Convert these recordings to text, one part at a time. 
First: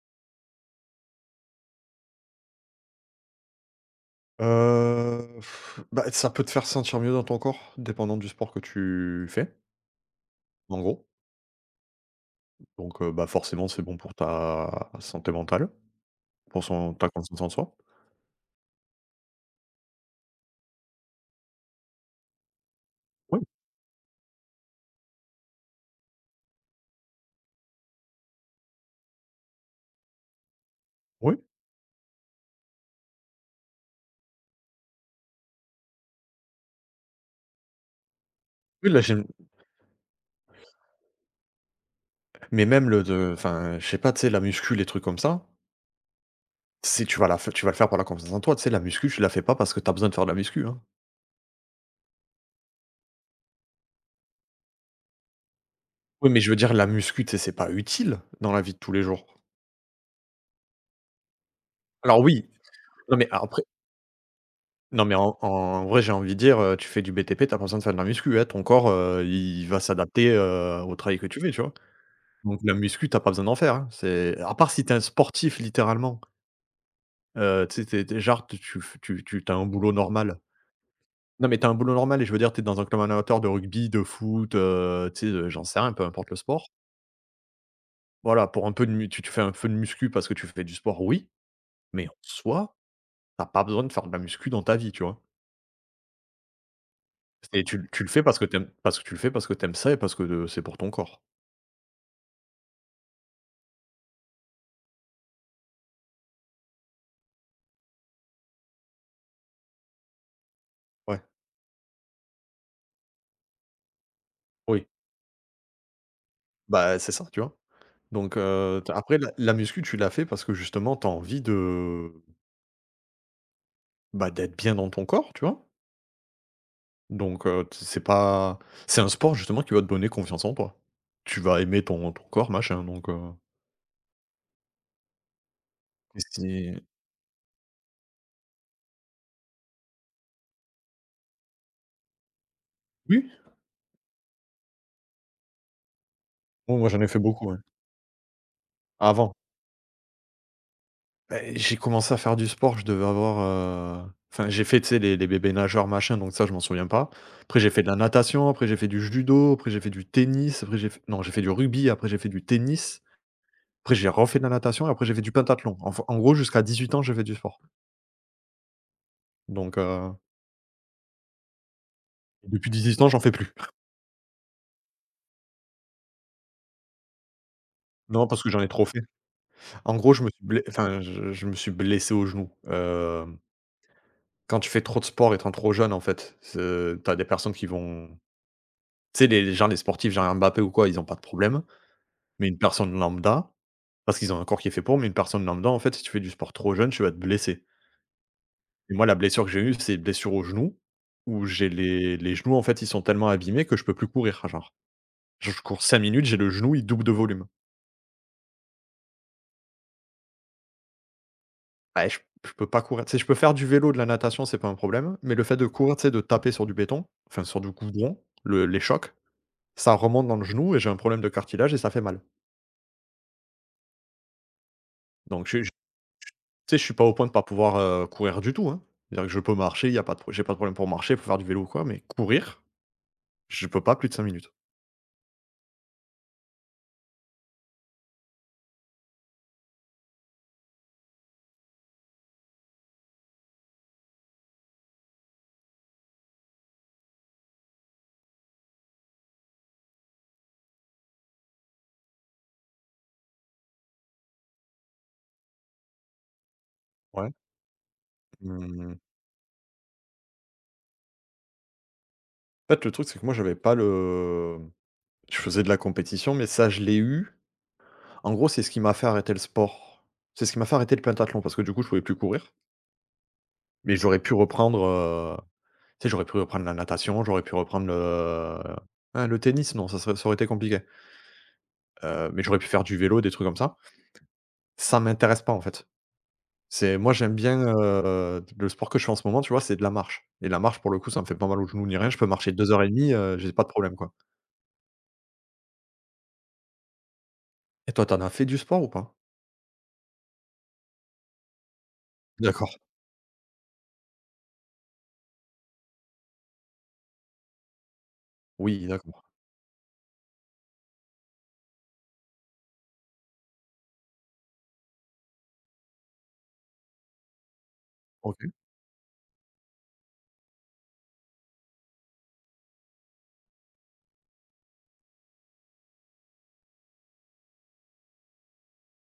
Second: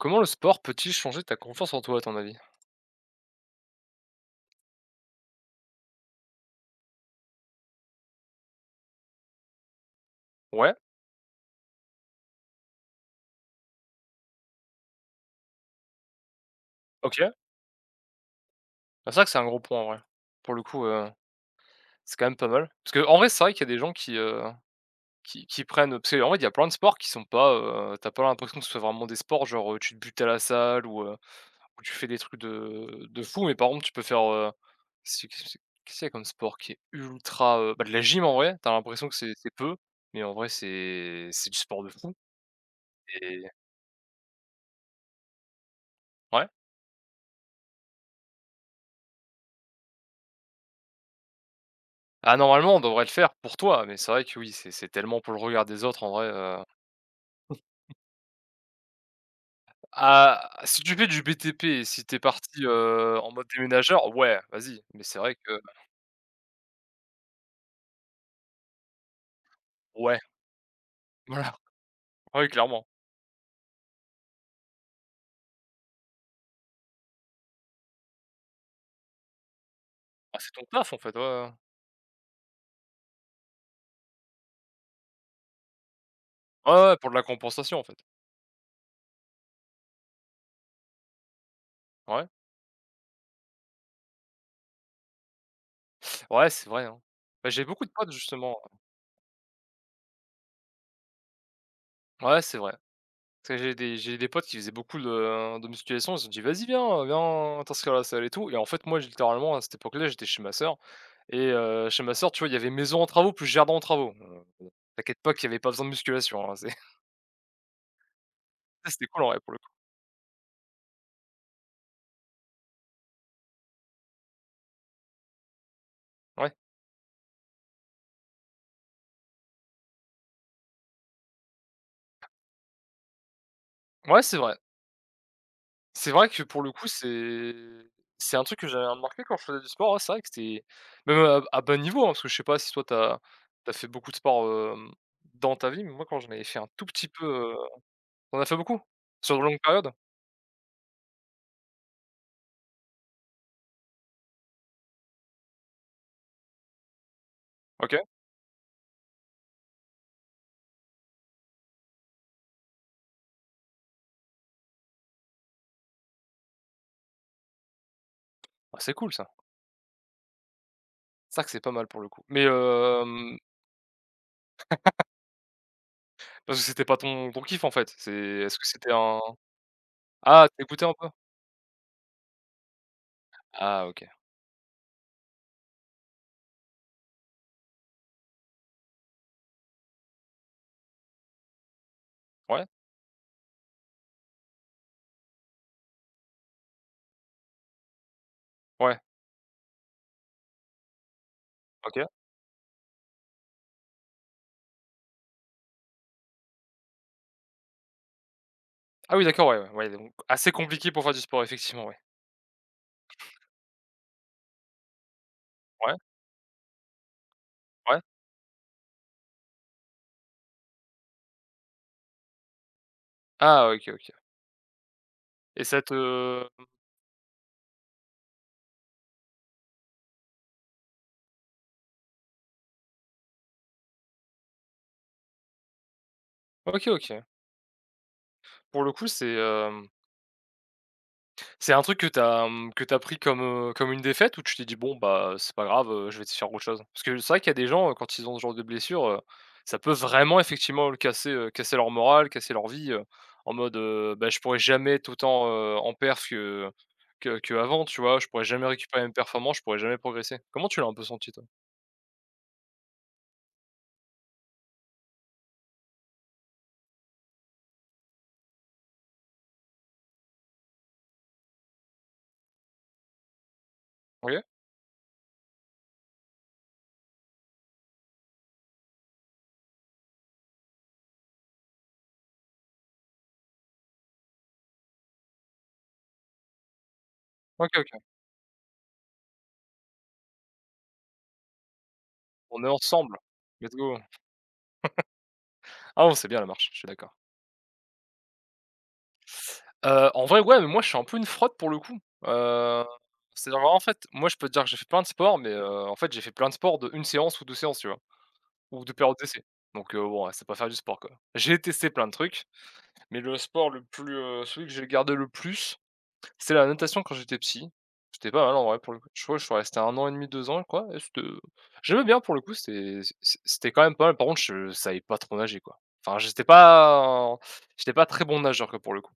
Comment le sport peut-il changer ta confiance en toi à ton avis? Heu, bah, ça peut te faire sentir mieux dans ton corps, dépendant du sport que tu fais. Ouais. En gros. Donc heu, bah forcément, c'est bon pour ta santé mentale. Pour son ta OK. confiance en soi. Bah, c'est vrai que c'est un gros point, en vrai. Pour le coup, heu, c'est quand même pas mal. Parce qu'en vrai c'est Oui. vrai qu'il y a des gens qui, heu, qui qui prennent, heu, tu sais en vrai il y a plein de sports qui sont pas, heu tu as pas l'impression que ce soit vraiment des sports. Genre, heu, tu te butes à la salle ou heu, Oui. ou tu fais des trucs de de fou mais par contre tu peux faire, heu c'est que s qu'est ce qu'il y a comme sport qui est ultra, heu? Bah de la gym en vrai, tu as Oui la l'impression que gym c'est c'est peu mais en vrai c'est c'est du sport de fou, Mais même le de et enfin, je sais pas, tu sais, la muscu les trucs comme ça Ouais. si tu vas la fai tu vas le faire pour la confiance en toi, tu sais? La muscu, tu la fais pas parce que tu as besoin de faire de la muscu, hein. Ah, normalement, on devrait le faire pour toi mais c'est vrai que oui, c'est c'est tellement pour le regard des autres en vrai, Oui mais je veux heu dire, la muscu, tu sais, c'est pas utile, dans la vie de tous les jours. Ah, si tu fais du BTP, si tu es Alors oui! parti, Non heu, mais en a mode après déménageur, ouais vas-y mais Non mais c'est vrai en que en vrai, j'ai envie de dire, heu, tu fais du BTP, tu as pas besoin de faire de la muscu, hein, ton corps, heu, il va Ouais. s'adapter, heu, au travail que tu fais, Voilà. tu vois? Ouais, Donc la clairement. muscu, tu as pas besoin d'en faire, hein, c'est à part si tu es un sportif littéralement heu, tu sais, tu es tu es genre tu es tu f tu tu as un boulot Ah normal c'est ton taf en fait, ouais, non ouais. mais tu as un boulot normal et je veux dire, tu es dans un club en amateur de rugby, de foot, heu, tu sais, heu, j'en sais rien, peu importe le sport. Ouais, ouais pour de la compensation, en fait. Voilà, pour un peu de mu tu te fais un feu de muscu, parce que tu fais du sport oui mais en Ouais. soi tu as pas besoin de faire de la muscu dans ta vie, tu vois? Ouais, c'est vrai, hein. Bah, Et j'ai beaucoup tu de tu le potes fais parce que tu justement, aimes heu parce que tu le fais parce que tu aimes ça et parce que, heu, c'est pour ton corps. Ouais, c'est vrai. Parce que j'ai des j'ai des potes qui faisaient beaucoup de, heu, de musculation, ils ont dit: «Vas-y, viens, heu, viens t'inscrire à la salle et tout», et en fait moi j littéralement à cette époque-là, j'étais chez ma sœur Ouais. et heu, chez ma sœur, tu vois il y avait maison en travaux plus jardin en travaux. Heu, heu, Oui. t'inquiète pas, qu'il y avait pas besoin de musculation, hein, c'est Bah, heu, c'est ça, tu vois? Donc heu, tu Ouais, as c'était après cool en la vrai la pour le coup. muscu tu l'as fait parce que justement, tu as envie de bah, d'être bien dans ton corps, tu vois? Ouais. Donc heu, t c' c'est pas c'est un sport justement qui va te donner confiance en toi. Tu vas aimer ton ton corps machin donc heu Ouais c'est vrai. C'est Mais vrai que pour le c'est coup, c'est c'est un truc que j'avais remarqué quand je faisais du sport, ouais. C'est vrai que c'est même à à bas niveau hein, parce que je sais pas si toi, tu as Oui. tu as fait beaucoup de sport, hem, dans ta vie mais moi quand j'en avais fait un Oh tout moi, j'en petit ai fait peu, beaucoup, heu ouais. t'en as fait beaucoup? Avant. Sur une longue période? Beh, j'ai commencé à faire du sport, je devais avoir, heu enfin, j'ai fait, tu sais, les les bébés nageurs machin donc ça, je m'en souviens pas. Après j'ai fait de la OK. natation, après j'ai fait du judo, après j'ai fait du tennis, après j'ai fait non, j'ai fait du rugby, après j'ai fait du tennis. Après, j'ai refait de la natation et après, j'ai fait du pentathlon. Enfin, en gros jusqu'à 18 ans, j'ai fait du sport. Ah c'est cool ça! Donc heu C'est vrai que c'est pas mal pour le coup mais Depuis 18 ans, j'en fais hem plus. Parce que c'était pas ton ton kiff en fait. C'est Non, parce que est-ce j'en que ai trop c'était fait. un En gros, je me suis ah, ble tu écoutais enfin encore? je je me suis blessé au genou. Hem Ah! OK. Quand tu fais trop de sport étant trop jeune en fait, c'est tu as des personnes qui vont tu sais les les genre les sportifs genre Mbappé ou quoi ils ont pas de problème mais une Ouais. personne lambda parce qu'ils ont un corps qui est fait pour mais une personne lambda en fait si tu fais du sport trop jeune, tu vas te blesser et Ouais. moi, la blessure que j'ai eue, c'est blessure au genou, où j'ai OK. les les genoux en fait, ils sont tellement abîmés que je peux plus courir. Enfin genre, je je cours 5 minutes, j'ai le genou, il double de volume. Ah oui d'accord, ouais, ouais. Ouais donc assez compliqué pour faire du sport, effectivement, ouais. Beh, j je peux pas courir. Tu sais, je peux faire du vélo, de la natation, c'est pas un problème mais le fait de Ouais. courir, tu sais de taper sur du béton enfin sur du Ouais. goudron, le les chocs ça remonte dans le genou et j'ai un problème de cartilage et ça fait mal. Ah! OK, OK Donc je j et j ça te m tu sais, je suis pas au point de pas pouvoir, heu, courir du tout, hein. C'est-à-dire que je peux marcher il y a pas de pro j'ai pas de problème pour marcher, pour faire du vélo ou quoi mais courir, je peux pas plus de 5 minutes. OK, OK. Pour le coup, c'est, hem c'est un truc que tu as, mmh, que tu as pris comme, heu, comme une défaite? Ou tu t'es dit: «Bon bah c'est pas grave, heu, je vais essayer de faire autre chose»? Parce que, c'est vrai qu'il y a des gens, heu, quand ils ont ce genre de blessure, heu, ça peut vraiment effectivement lui casser, heu, casser leur moral, casser leur vie, heu, en mode, heu, bah: «Je pourrais jamais être autant, heu, en performance que Ouais. que qu'avant» tu vois? «Je pourrais jamais Mmh. récupérer une performance, je pourrais jamais progresser». Comment tu l'as un peu senti, toi? En fait le truc, c'est que moi j'avais pas le, mmh je faisais de la compétition, mais ça je l'ai eu en gros c'est ce qui m'a fait arrêter le sport. C'est ce qui m'a fait arrêter le pentathlon parce que du coup je pouvais plus courir. Mais j'aurais pu OK. reprendre, heu, tu sais j'aurais pu reprendre la natation j'aurais pu reprendre le, heu, hein, le tennis? Non ça serait ça aurait été compliqué. Heu, mais j'aurais pu faire du vélo des trucs comme ça. Ça m'intéresse pas, en fait. C'est moi j'aime bien, OK, OK. heu, d le sport que je fais en ce moment, tu vois, c'est de la marche et la marche, pour le coup, ça me fait pas mal au genou ni rien. Je peux marcher On est 2 heures et 1/2, ensemble, heu, j'ai pas de let's go. problème, quoi. Ah non, c'est bien la marche, je je suis d'accord. Et toi, tu en as fait du sport ou pas? Heu, en vrai ouais mais moi, je suis un peu une fraude pour le coup. D'accord. Heu, c'est à dire, vraiment en fait moi, je peux te dire j'ai fait plein de sport mais heu, en fait, j'ai fait plein de sport d'1 séance ou 2 séances, tu vois? Ou Oui, de périodes d'accord. d'essai donc heu, bon c'est pas faire du sport, quoi. J'ai testé plein de trucs mais le sport le plus, heu, celui que j'ai gardé le plus c'est la natation quand j'étais petit. C'était pas OK. mal en vrai pour le coup. Je crois je suis resté 1 an et 1/2, 2 ans et quoi et c'était j'aimais bien pour le coup c'était c c c'était quand même pas mal. Par contre je savais pas trop nager, quoi, enfin, j'étais pas en j'étais pas très bon nageur quoi, pour le coup.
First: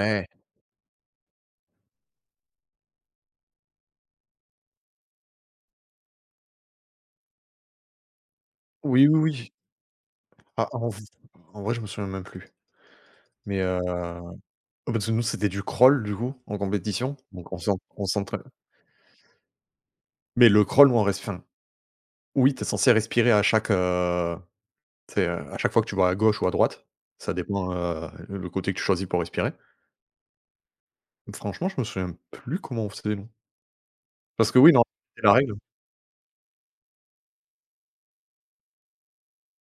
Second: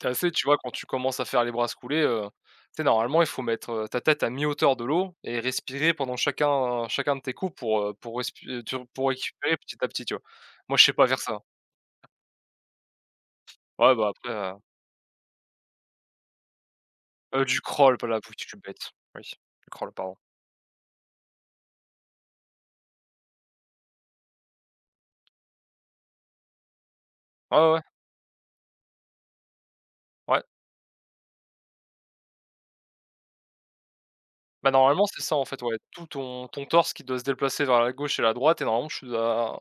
Tu es assez, tu vois, quand tu commences à faire les brasses coulées, heu, tu sais normalement il faut mettre, heu, ta tête à mi hauteur de l'eau et respirer pendant chacun chacun de tes coups pour, heu, pour respié tur Oui, pour oui, oui. récupérer petit à petit, tu vois? Bah Moi, je en sais v pas faire ça. en vrai, je me souviens même plus. Mais heu Ouais bah, après, ah heu bah, tu sais, nous, c'était du crawl du coup, en compétition, Heu, donc on du s'en crawl, on pas la [unintelligible] s'entraîne je suis bête. Oui du crawl, pardon. Mais le crawl, nous on reste enfin oui, tu es censé respirer à chaque, heu, tu sais, heu, à chaque fois que tu vas à gauche ou à droite, ça Ouais, ouais, dépend, ouais. heu, l le côté que tu choisis pour respirer. Ouais. Franchement, je me souviens plus comment on faisait, non parce que Bah, oui, norm normalement, c'est c'est la ça, en règle. fait, ouais, tout ton ton torse qui doit se déplacer vers la gauche et la droite et normalement tu dois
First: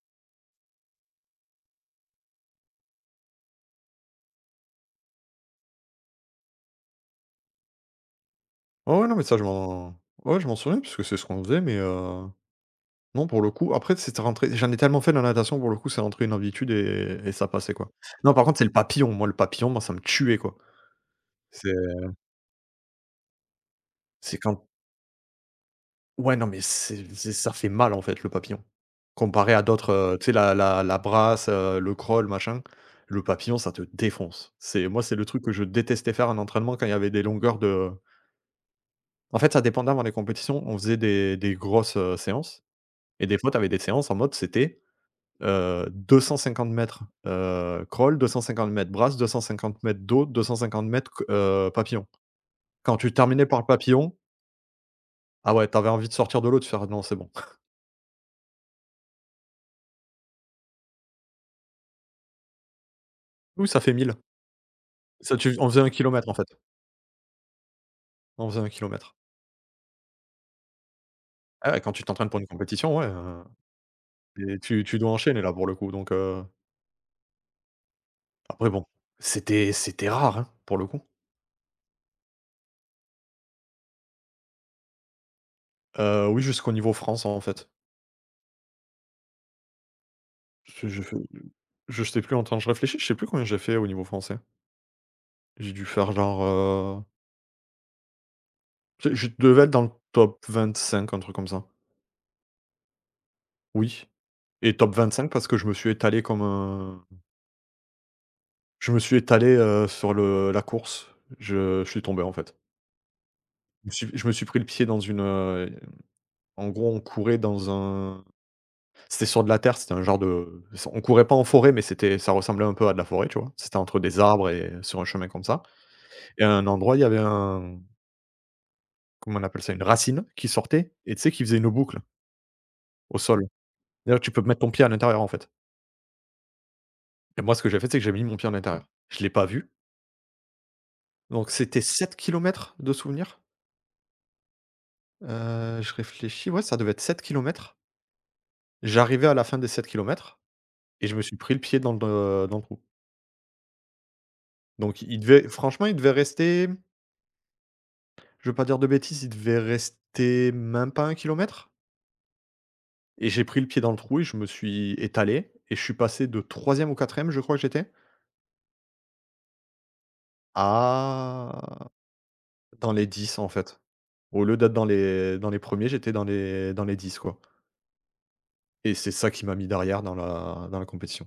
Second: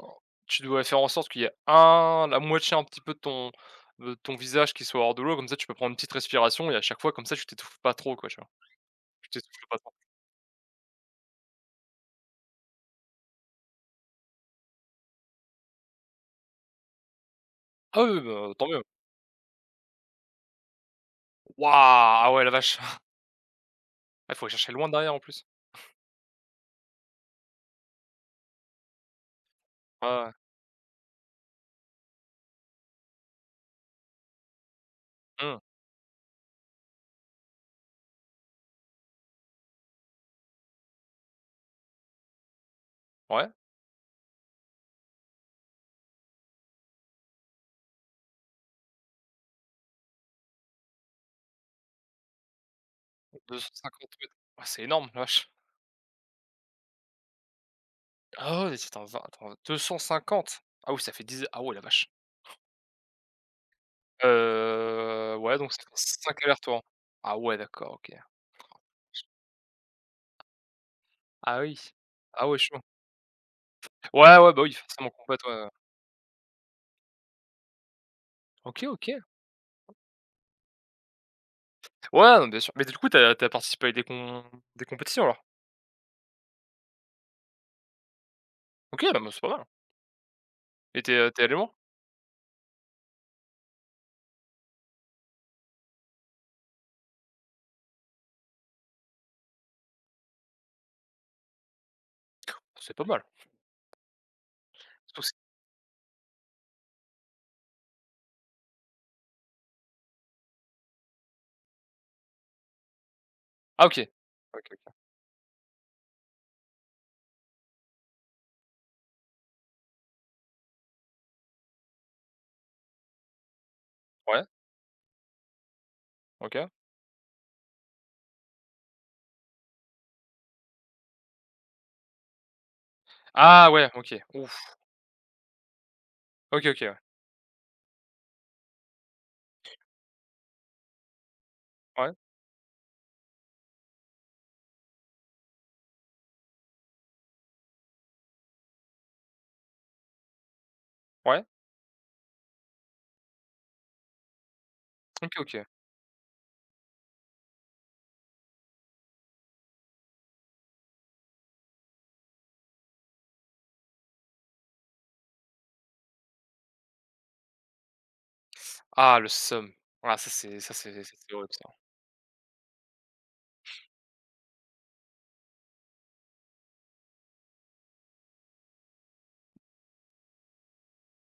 tu dois faire en sorte qu'il y ait un la moitié un petit peu de ton de ton visage qui soit hors de l'eau comme ça tu peux prendre une petite respiration et à chaque fois, comme ça tu t'étouffes pas trop, quoi, tu vois? Ouais, ouais, non mais Tu ça, je t'essouffles pas trop. m'en ouais, je m'en souviens puisque c'est ce qu'on faisait mais heu, non, pour le coup, après c'était rentré. J'en ai tellement fait de la natation, pour le coup, c'est rentré une habitude et et ça passait, quoi. Ah oui, oui. Non, par Bah, contre, c'est tant le mieux. papillon, moi, le papillon, moi ça me tuait, quoi. C'est Waouh! Ah ouais, la vache! Eh, c'est faut aller quand chercher loin derrière, en plus? Ouais, non mais c'est c'est ça fait mal, en fait, le papillon, comparé à d'autres, Ouais, heu, tu sais ouais. la la la brasse, heu, le crawl, machin. Le papillon, ça te défonce, c'est moi, c'est le truc que Mmh. je détestais faire en entraînement quand il y avait des longueurs de En fait, ça dépendait avant les compétitions, on faisait des des grosses, heu, séances et des fois, Ouais. tu avais des séances en mode c'était, heu, 250 m, heu, crawl, 250 m brasse, 250 m dos, 250 cr heu, papillon. Quand tu terminais deux par le cent cinquante papillon mètres, ah! C'est énorme, la vache! ah ouais, tu avais envie de sortir de l'eau et de faire «Non, c'est bon!». Ah oui, c'était un zin attends, 250, ah oui ça fait 10 a ah ouais la vache! Oui, ça fait 1000. Heu, Ça tu f ouais on donc ça faisait fait 1 km, en 5 fait. allers-retours. Ah ouais d'accord, OK. On faisait 1 km. Ah Ah oui, ouais, quand tu t'entraînes pour une ah ouais, chaud. compétition, ouais, hein Ouais, ouais. et Bah, oui, tu tu forcément, dois enchaîner, compétition, là, ouais, pour ouais. le coup donc heu Après, OK, bon, OK. c'était c'était rare, hein, pour le coup. Ouais, d bien sûr. Mais du coup, tu as tu as participé à des com des compétitions, alors? Heu, oui, jusqu'au niveau France, en fait. OK. Beh, me c'est pas mal. Parce Et je tu fais es tu es du allé loin? je sais plus, en temps, je réfléchis. Je sais plus combien j'ai fait au niveau français. J'ai dû faire, genre, heu je je devais être dans le top 25 un truc comme ça. C'est pas mal. Oui et top 25 [unintelligible] parce que je me suis étalé comme un je me suis étalé, heu, sur le la course, je je suis tombé, en fait. Ah Je me OK. suis je me suis pris le OK. pied OK. dans une, hem, en gros, on courait dans un c'était sur de la terre. C'était un genre de s on courait pas en forêt. Mais c'était ça ressemblait un peu à de la forêt, tu vois? C'était entre des Ouais. arbres et sur un chemin comme ça et à un OK. endroit, il y avait un comme on appelle ça? Une racine qui sortait et tu sais, qui faisait une boucle au sol. Ah ouais, OK. D'ailleurs, tu peux mettre ton Ouf. pied à l'intérieur, en fait. OK. OK. Ouais. Et moi, ce que j'ai fait, c'est que j'ai mis mon pied en intérieur. Je l'ai pas vu. Donc, c'était Ouais. 7 km de souvenirs. Heu, je réfléchis, ouais, ça devait être 7 km. J'arrivais à la fin des 7 km et je me suis Ouais. pris le pied dans de le, heu, dans le trou. Donc il OK. devait, OK. franchement, il devait rester, m je veux pas dire de bêtises, il devait rester même pas 1 km et j'ai pris le pied dans le trou et je me suis étalé et je suis passé de 3e ou 4e je crois que j'étais Ah le seum. Ah ça c'est ça c'est c c'est horrible ça. à dans les 10, en fait. Au lieu d'être dans les dans les 1ers j'étais dans les dans les 10, quoi. Et c'est ça qui m'a mis derrière dans la dans la compétition.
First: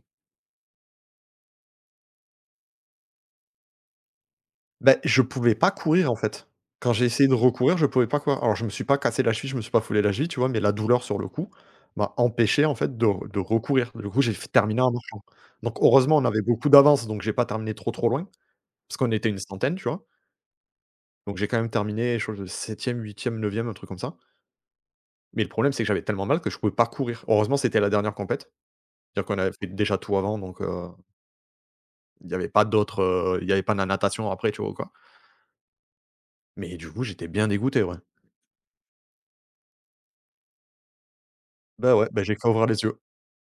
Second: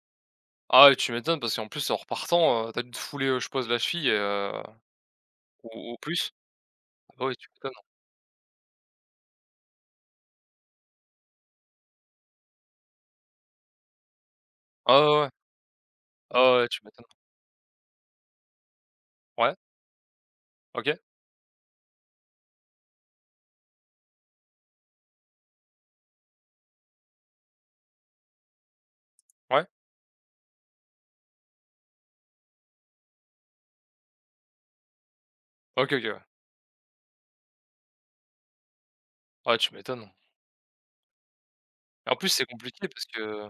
Ah ouais, tu m'étonnes parce qu'en plus en repartant, heu, tu as dû te fouler, heu, je suppose la cheville, heu, Beh, je pouvais pas ou ou courir, en plus? fait. Quand j'ai Ah bah essayé de oui, tu m'étonnes. recourir, je pouvais pas courir. Alors, je me suis pas cassé la cheville, je me suis pas foulé la cheville, tu vois? Mais la douleur, sur le coup, m'a empêché, en fait, de r de recourir. Du coup, j'ai f terminé en Ah ouais, marchant. ouais. Donc heureusement, on avait Ah ouais, ouais. beaucoup Tu m'étonnes. d'avance donc j'ai pas terminé trop, trop loin. Parce qu'on était une Ouais. centaine, tu vois? OK. Donc j'ai quand même terminé chose de 7e-8e-9e, un truc comme ça. Mais le problème, c'est que j'avais tellement mal que je pouvais pas courir. Heureusement, c'était la dernière compétition. Dire qu'on avait fait Ouais. déjà tout avant donc heu il y avait pas d'autres, heu, il y avait pas de la natation après, tu vois ou quoi? OK. OK. Ouais. Mais du coup, j'étais bien dégoûté, ouais. Ouais, tu m'étonnes. Beh, ouais, En bah, plus, j'ai c'est qu'à ouvrir les compliqué yeux. parce que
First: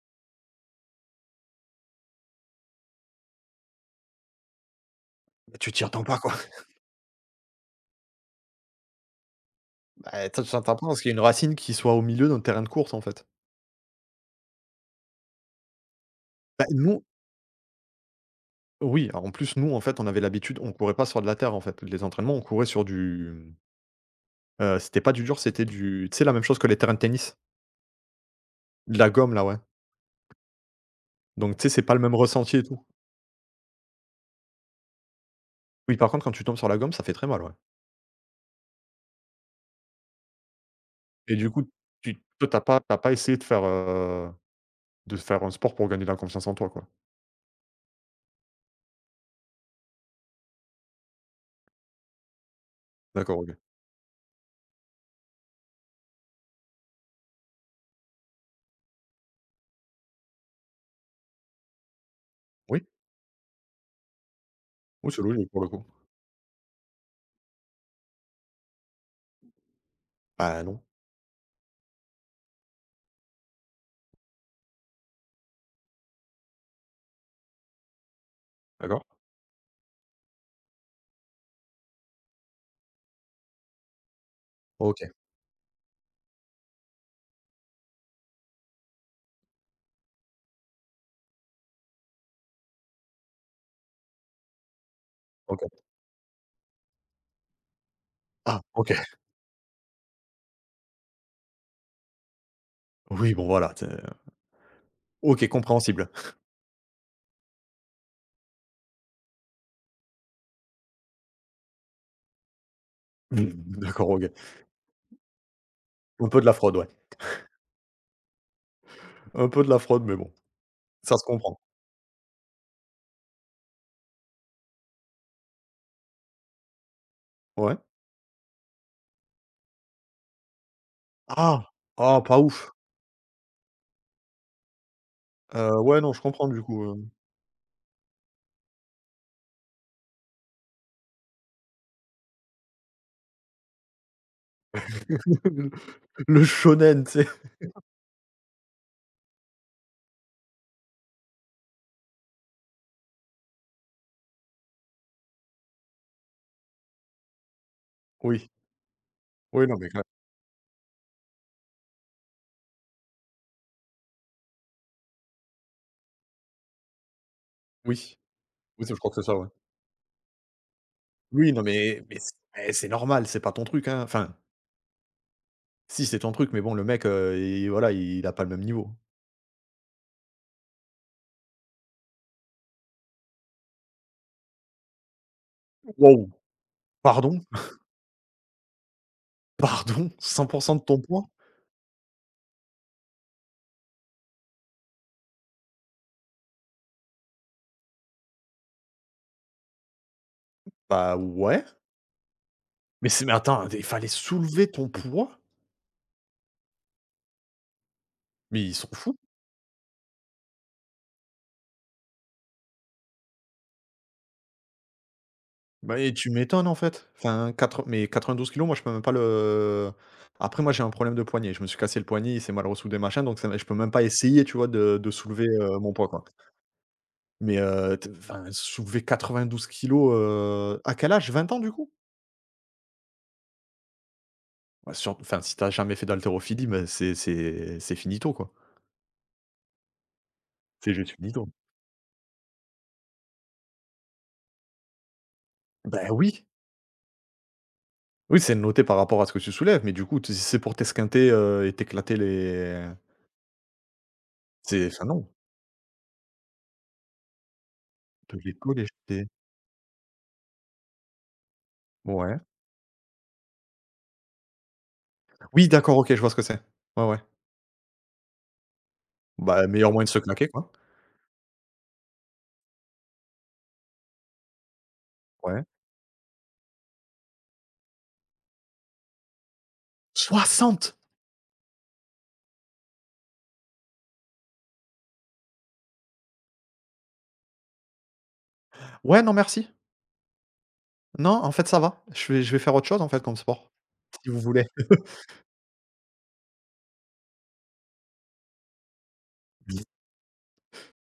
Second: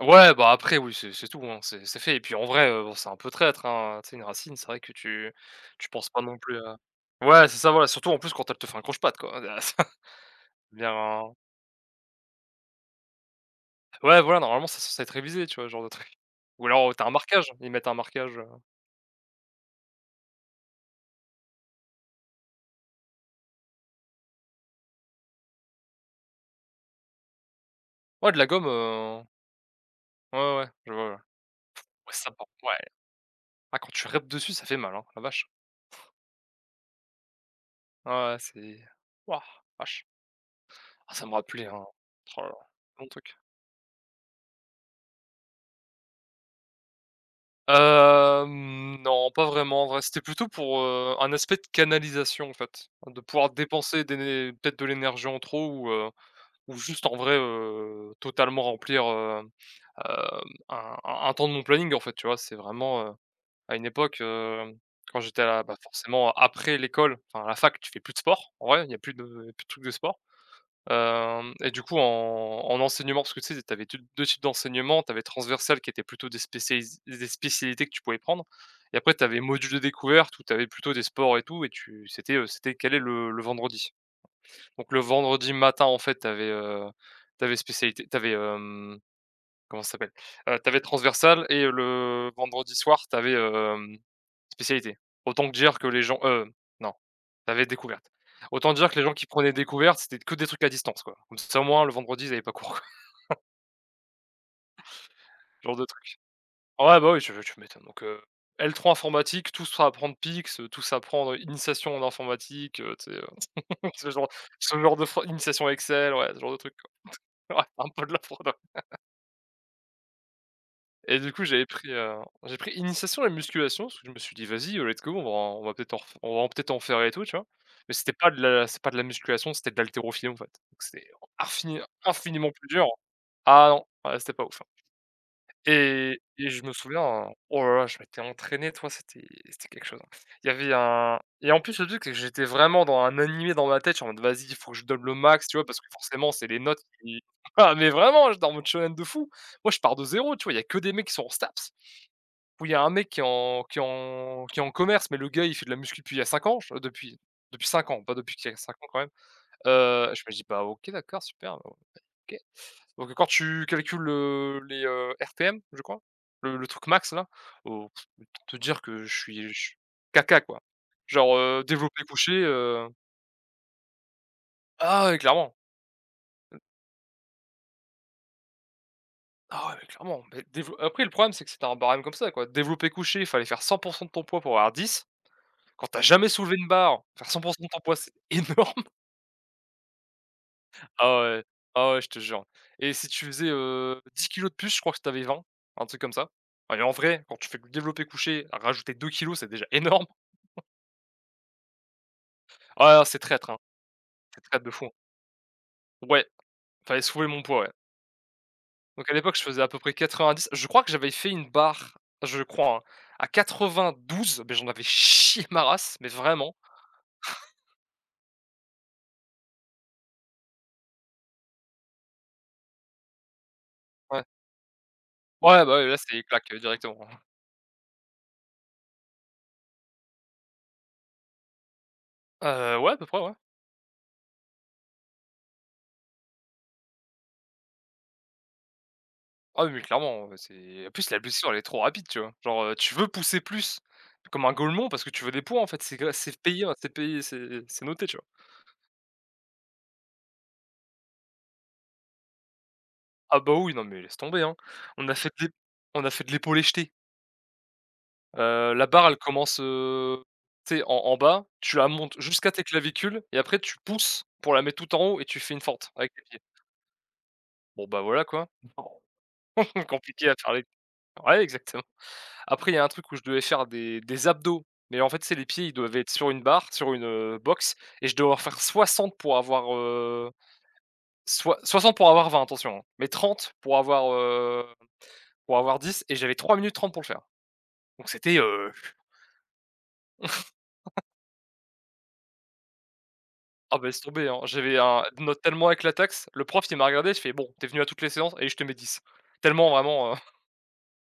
ouais, bah, après, oui, c'est c'est tout, hein. C'est c'est fait et puis, en vrai, heu, bon, c'est un peu traître, hein, tu sais une racine, c'est vrai que tu Bah tu t'y tu attends penses pas pas quoi. non plus à ouais, c'est ça, voilà, surtout, en plus, quand elle te fait un croche patte, quoi, Beh, toi, tu t'attends pas à ce qu'il y est une bien racine qui soit au milieu d'un terrain de course, en fait. Ouais, voilà, normalement, c'est sensé être révisé, tu vois, ce genre de truc. Bah, Ou alors, heu, nous tu as un marquage. Ils mettent un marquage, heu Oui, alors, en plus, nous, en fait, on avait l'habitude. On courait pas sur de la terre, en fait. Les entraînements, on courait sur du, mmh, heu, c'était pas du dur, c'était du tu sais, la même chose que les terrains de tennis. Ouais de la gomme, De la heu gomme, là, ouais. Ouais, ouais. Je vois, ouais. Donc tu sais, c'est pas le Ouais, même ça, par ressenti et contre ouais. tout. Ah quand tu rèpt dessus ça fait mal, hein, la vache. Oui, par contre, quand tu tombes sur la gomme, ça fait très mal. Ouais. Ouais, ouais. C'est wouah, la vache. Ah ça me Et du rappelait coup, un tu toi, ralala, tu as pas tu as long pas essayé truc. de faire, heu, de faire un sport pour gagner de la confiance en toi, quoi? Hem, non, pas vraiment. En vrai, c'était plutôt pour, heu, un aspect de canalisation, en fait, hein, de D'accord. pouvoir OK. dépenser des né peut-être de l'énergie en trop ou, heu, ou juste, en vrai, heu, totalement remplir, heu, hem, un un un temps de mon planning, en fait, tu vois? C'est Oui. vraiment, heu, à une époque, hem, Oui, quand c'est j'étais logique, pour à, le bah, coup. forcément, après l'école enfin à la fac, tu fais plus de sport, en vrai. Il y a plus de il y a plus de trucs de sport. Bah, non. Hem et du coup, en en enseignement parce ce que, tu sais, tu avais tu 2 types d'enseignement. Tu avais transversal qui était plutôt des spécialis zè spécialités que tu pouvais prendre et D'accord. après, tu avais module de découverte où tu avais plutôt des sports et tout et tu c'était, heu, c'était calé le le vendredi. Donc, le OK. vendredi matin, en fait, tu avais, heu, tu avais spécialité tu avais, hem, comment ça s'appelle? Heu, tu avais transversal et le vendredi soir, tu avais, hem, spécialité. Autant te dire OK. que les gens heu, non, tu avais découverte. Ah! Autant dire OK! que les gens qui prenaient découverte, c'était que des trucs à distance, quoi. Comme ça, au moins, le vendredi, ils avaient pas cours, quoi. Oui, bon, voilà, tu sais, heu, OK, Genre de compréhensible. trucs. Ah ouais, bah oui, tu veux tu m'étonnes donc heu, L3 informatique, tous à prendre PIX, tous à prendre initiation en informatique, heu, tu sais? Heu, Mmh mh. tu D'accord. sais, OK. genre ce genre de for initiation Excel, Un ouais, ce peu de genre la de truc, fraude. Ouais. quoi. C'est vrai, un peu de la fraude. Un peu de la fraude. Mais bon, ça Et se du coup, comprend. j'avais pris, heu, j'ai pris initiation à la musculation. Parce que je me suis dit: «Vas-y, heu, let's go. On va on va peut-être en ref on va peut-être en faire et tout», tu vois? Ouais. Mais, c'était pas de la c'est pas de la musculation. C'était de l'haltérophilie, en fait. Donc c'était Ah! infini Ah, pas infiniment plus ouf. dur ah non, ouais, c'était pas ouf, hein. Heu, ouais, non, Et je comprends, et du je me coup, souviens, hem un oh là là. Je m'étais entraîné, tu vois, c'était c'était quelque chose, hein. Il y avait un et en plus, le truc que j'étais vraiment dans un animé dans ma tête, genre: «Vas-y! Faut que je donne le max», tu vois? Parce que, forcément, Le c'est les notes shōnen, tu qui sais? ah mais vraiment, j'étais en mode shōnen de fou! Moi, je pars de 0 tu vois? Il y a que des mecs qui sont en STAPS ou il y a un mec qui est en qui est en qui est en commerce. Mais le gars, il fait de la muscu depuis il y a 5 ans, fe depuis depuis 5 ans pas depuis Oui. qu'il a 5 ans, quand même. Oui, non, mais quand m Heu, je me dis: «Bah, OK. D'accord, super, ben, OK». Donc heu, quand tu calcules, heu, les, heu, RTM, je crois. Le le truc max-là, au Oui. autant te dire Oui, c'est je que crois je que c'est ça. suis Ouais. ch caca, quoi, genre, Oui, non heu, mais développé mais c coucher, eh! heu C'est normal. C'est pas ton truc, hein, enfin Ah ouais, clairement. si, c'est ton truc. Mais bon, le mec, heu, il voilà, il a pas le même niveau. Ah ouais, clairement. Bah déve après, le problème, c'est que c'était un barème comme ça, quoi. Développé couché, fallait faire 100 % de ton poids pour avoir 10. Quand tu as Waouh! jamais soulevé une barre, faire Pardon? 100 % de ton poids, c'est énorme. Pardon? 100 % de ton Ah poids? ouais. Ah ouais, je te jure et si tu faisais, heu, 10 kilogrammes de plus, je crois que tu avais 20,, un truc comme ça. Allez, en vrai, quand tu fais du développé couché, rajouter 2 kilogrammes, c'est déjà énorme. Bah ouais. Ah ouais, non, Mais c'est c'est mais traître, hein. attends d il fallait C'est traître soulever de fou, ton hein. poids? Ouais, fallait soulever mon poids, ouais. Mais ils sont Donc à fous? l'époque, je faisais à peu près 90. Je crois que j'avais fait une barre, je crois, hein, à 92. Ben, j'en avais chié ma race mais Mais tu vraiment. m'étonnes, en fait, enfin, quatre mais 92 kilogrammes, moi, je peux même pas le après, moi, j'ai un problème de poignet. Je me suis cassé le poignet. Il s'est mal ressoudé, machin. Donc ça mais je peux même pas Ouais. essayer, tu vois, de de soulever, Ouais, bah, heu, ouais, mon là, poids, c'est quoi. claque, directement, hein. Mais, heu, t enfin soulever 92 kilogrammes, heu, à quel âge? 20 ans, du coup? Heu, ouais, à peu près, ouais. Bah, surt enfin, si tu as jamais fait d'haltérophilie, ben, c'est c'est c'est finito, quoi. Ah oui mais clairement, heu, c'est, en C'est plus, juste la blessure, finito. elle est trop rapide, tu vois? Genre, heu, tu veux pousser plus comme un golmon parce que tu veux des points, en fait, c'est q Beh c'est oui. payé c'est payé c'est c'est noté, tu vois? Oui, c'est noté par rapport à ce que tu soulèves. Mais du coup, t si c'est pour t'esquinter, heu et t'éclater les Ah bah, oui, non mais laisse tomber, hein. C'est enfin, On a non. fait des on a fait de l'épaulé-jeté. De Heu, la l'épaulé barre, elle jeté? commence, heu, tu sais en en bas. Tu la montes Ouais. jusqu'à tes clavicules et après, tu pousses pour la mettre tout en haut et tu fais une Oui, fente d'accord. avec OK. Je tes vois ce pieds. que c'est. Ouais, ouais. Bon, bah, voilà, quoi. Non. Bah, meilleur moyen de se Compliqué à claquer, faire les quoi. ouais, exactement. Après, il y a un truc où je devais faire des des abdos. Mais en fait, tu sais, les Ouais. pieds, ils doivent être sur une barre sur une, heu, box et je devais en faire 60 pour avoir, heu, 60? soi soixante pour avoir 20 attention mais 30 pour avoir, hem, pour avoir 10 et j'avais 3 minutes 30 pour le faire. Donc, c'était, heu Ouais, non merci. Non, en fait, ça va. Je fais je vais faire autre chose, en fait, comme sport, Ah beh, laisse tomber, si vous hein. voulez. J'avais eu un une note tellement éclataxe. Le prof, il m'a regardé, il fait: «Bon, tu es venu à toutes les séances? Allez je te mets 10» tellement, vraiment, heu